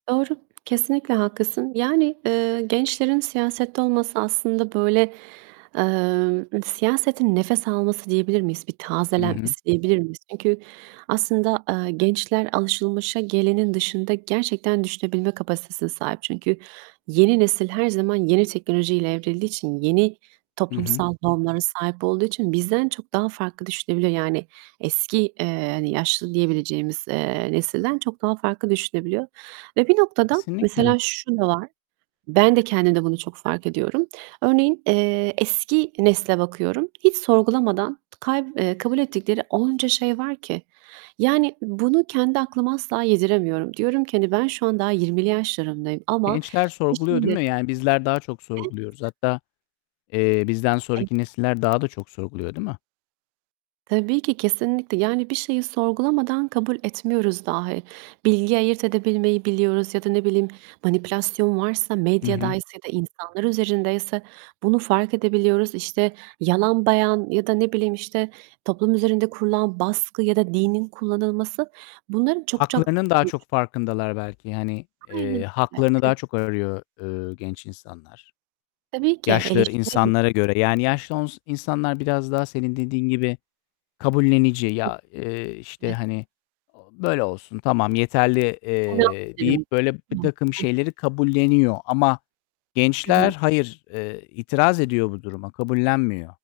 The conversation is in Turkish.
Doğru, kesinlikle haklısın. Yani, eee, gençlerin siyasette olması aslında böyle, emm, siyasetin nefes alması diyebilir miyiz? Bir I hı. tazelenmesi diyebilir miyiz? Çünkü aslında, eee, gençler alışılmışa gelenin dışında gerçekten düşünebilme kapasitesine sahip. Çünkü yeni nesil her zaman yeni teknolojiyle evrildiği için, yeni Hı hı. toplumsal normlara sahip olduğu için bizden çok daha farklı düşünebiliyor. Yani, eski, eee, hani, yaşlı diyebileceğimiz, eee, nesilden çok daha farklı düşünebiliyor. Ve bir noktada, Kesinlikle. mesela şu da var; -ben de kendimde bunu çok fark ediyorum örneğin, eee, eski nesle bakıyorum, hiç sorgulamadan kay eee, kabul ettikleri onca şey var ki. Yani, bunu kendi aklıma asla yediremiyorum. Diyorum ki, hani, ben şu an daha 20'li yaşlarımdayım ama Gençler bir sorguluyor, değil şeyle mi? Yani, bizler daha çok Evet. sorguluyoruz. Hatta, eee, bizden sonraki nesiller daha da çok sorguluyor, değil mi? Tabii ki. Kesinlikle. Yani, bir şeyi sorgulamadan kabul etmiyoruz dahi. Bilgi ayırt edebilmeyi biliyoruz. Ya da ne bileyim, manipülasyon varsa, Hı hı. medyadaysa ya da insanlar üzerindeyse bunu fark edebiliyoruz. İşte, yalan beyan ya da ne bileyim, işte, toplum üzerinde kurulan baskı ya da dinin kullanılması... Bunların çok çok, Haklarının daha hani, ç çok farkındalar belki. Hani, Aynen eee, öyle. haklarını daha [unintelligible] çok arıyor, eee, genç insanlar, Tabii ki yaşlı eleştiririm. insanlara göre. Yani, yaşlı ons insanlar biraz daha senin dediğin gibi kabullenici. Ya, eee, işte, Evet. hani, "Böyle olsun, tamam, yeterli," eee, deyip, böyle, birtakım [unintelligible] şeyleri kabulleniyor. Ama I gençler hı. hayır, eee, itiraz ediyor bu duruma, kabullenmiyor.